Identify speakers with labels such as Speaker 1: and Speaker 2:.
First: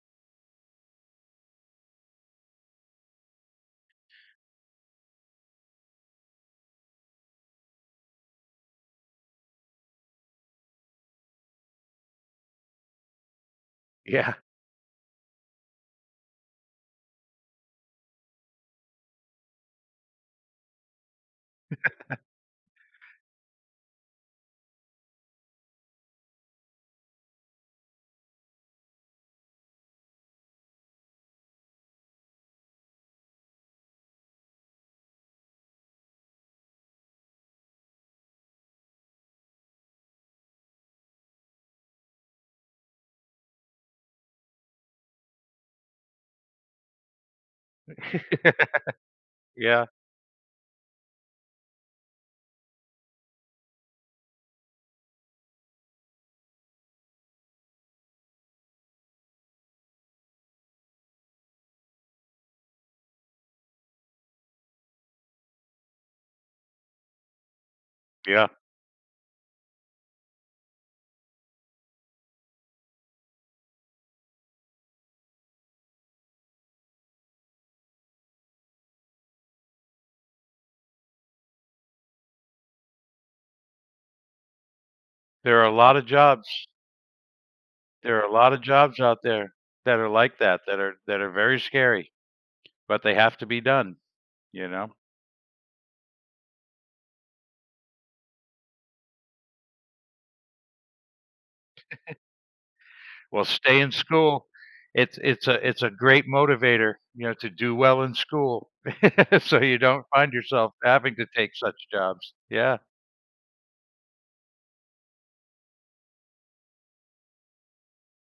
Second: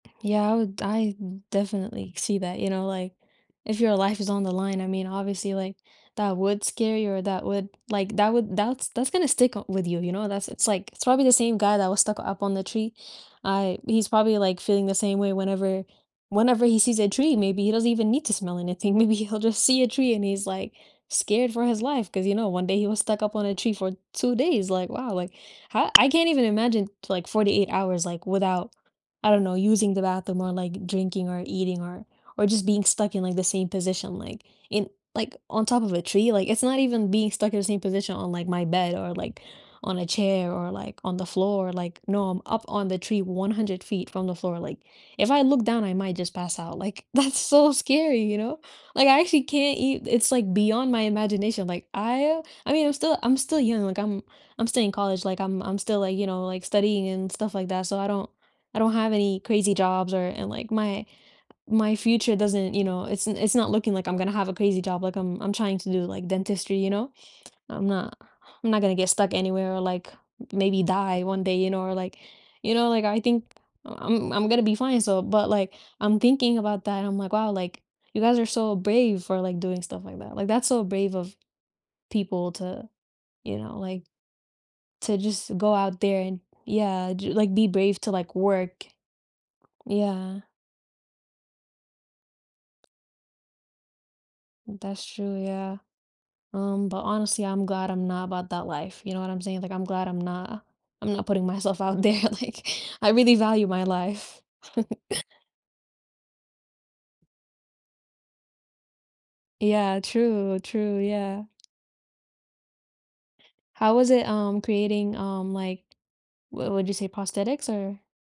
Speaker 1: Yeah, I would I d definitely see that, you know, like, if your life is on the line, I mean, obviously like, that would scare you or that would, like, that would that's that's gonna stick up with you, you know, that's it's like, it's probably the same guy that was stuck up on the tree. I he's
Speaker 2: Yeah.
Speaker 1: probably, like, feeling the same way whenever whenever he sees a tree, maybe he doesn't even need to smell anything, maybe he'll just see a tree and he's, like, scared for his life 'cause, you know, one day he was stuck up on a tree for 2 days? Like, wow, like, I I can't even imagine like 48 hours, like, without, I don't know, using the bathroom or, like, drinking or eating or or just being stuck in, like, the same position, like, in like, on top of a tree, like, it's not even being stuck in the same position on, like, my bed or, like, on a chair or, like, on the floor, like, no, I'm up on the tree 100 feet from the floor, like, if I look down, I might just pass out, like, that's so scary, you know? Like, I actually can't
Speaker 2: Yeah.
Speaker 1: e it's like beyond my imagination, like, I I mean, I'm still I'm still young, like, I'm I'm still in college, like, I'm I'm still, like, you know, like, studying and stuff like that so I don't I don't have any crazy jobs or and, like, my my future doesn't, you know, it's it's not looking, like, I'm gonna have a crazy job, like, I'm I'm trying to do like dentistry, you know? I'm not
Speaker 2: Yeah.
Speaker 1: I'm not gonna get stuck anywhere or, like, maybe die one day, you know, or like, you know, like, I think, I'm I'm gonna be fine, so but, like, I'm thinking about that, I'm like, "Wow, like, you guys are so brave for, like, doing stuff like that." Like, that's so brave of people to, you know, like, to just
Speaker 2: There are a
Speaker 1: go out
Speaker 2: lotta
Speaker 1: there and
Speaker 2: jobs.
Speaker 1: yeah, ju like, be brave to
Speaker 2: There are a
Speaker 1: like
Speaker 2: lotta
Speaker 1: work.
Speaker 2: jobs out there that are like
Speaker 1: Yeah.
Speaker 2: that, that are that are very scary, but they have to be done. You know?
Speaker 1: That's true, yeah. Um, but honestly, I'm glad I'm not about that life, you know what I'm saying? Like, I'm glad I'm not I'm not putting myself out there, like, I really
Speaker 2: Well,
Speaker 1: value
Speaker 2: stay
Speaker 1: my
Speaker 2: in
Speaker 1: life.
Speaker 2: school. It's it's a it's a great motivator, you know, to do well in school. So you
Speaker 1: Yeah,
Speaker 2: don't find
Speaker 1: true,
Speaker 2: yourself
Speaker 1: true,
Speaker 2: having to
Speaker 1: yeah.
Speaker 2: take such jobs. Yeah.
Speaker 1: How was it, um, creating, um, like, what would you say prosthetics, or?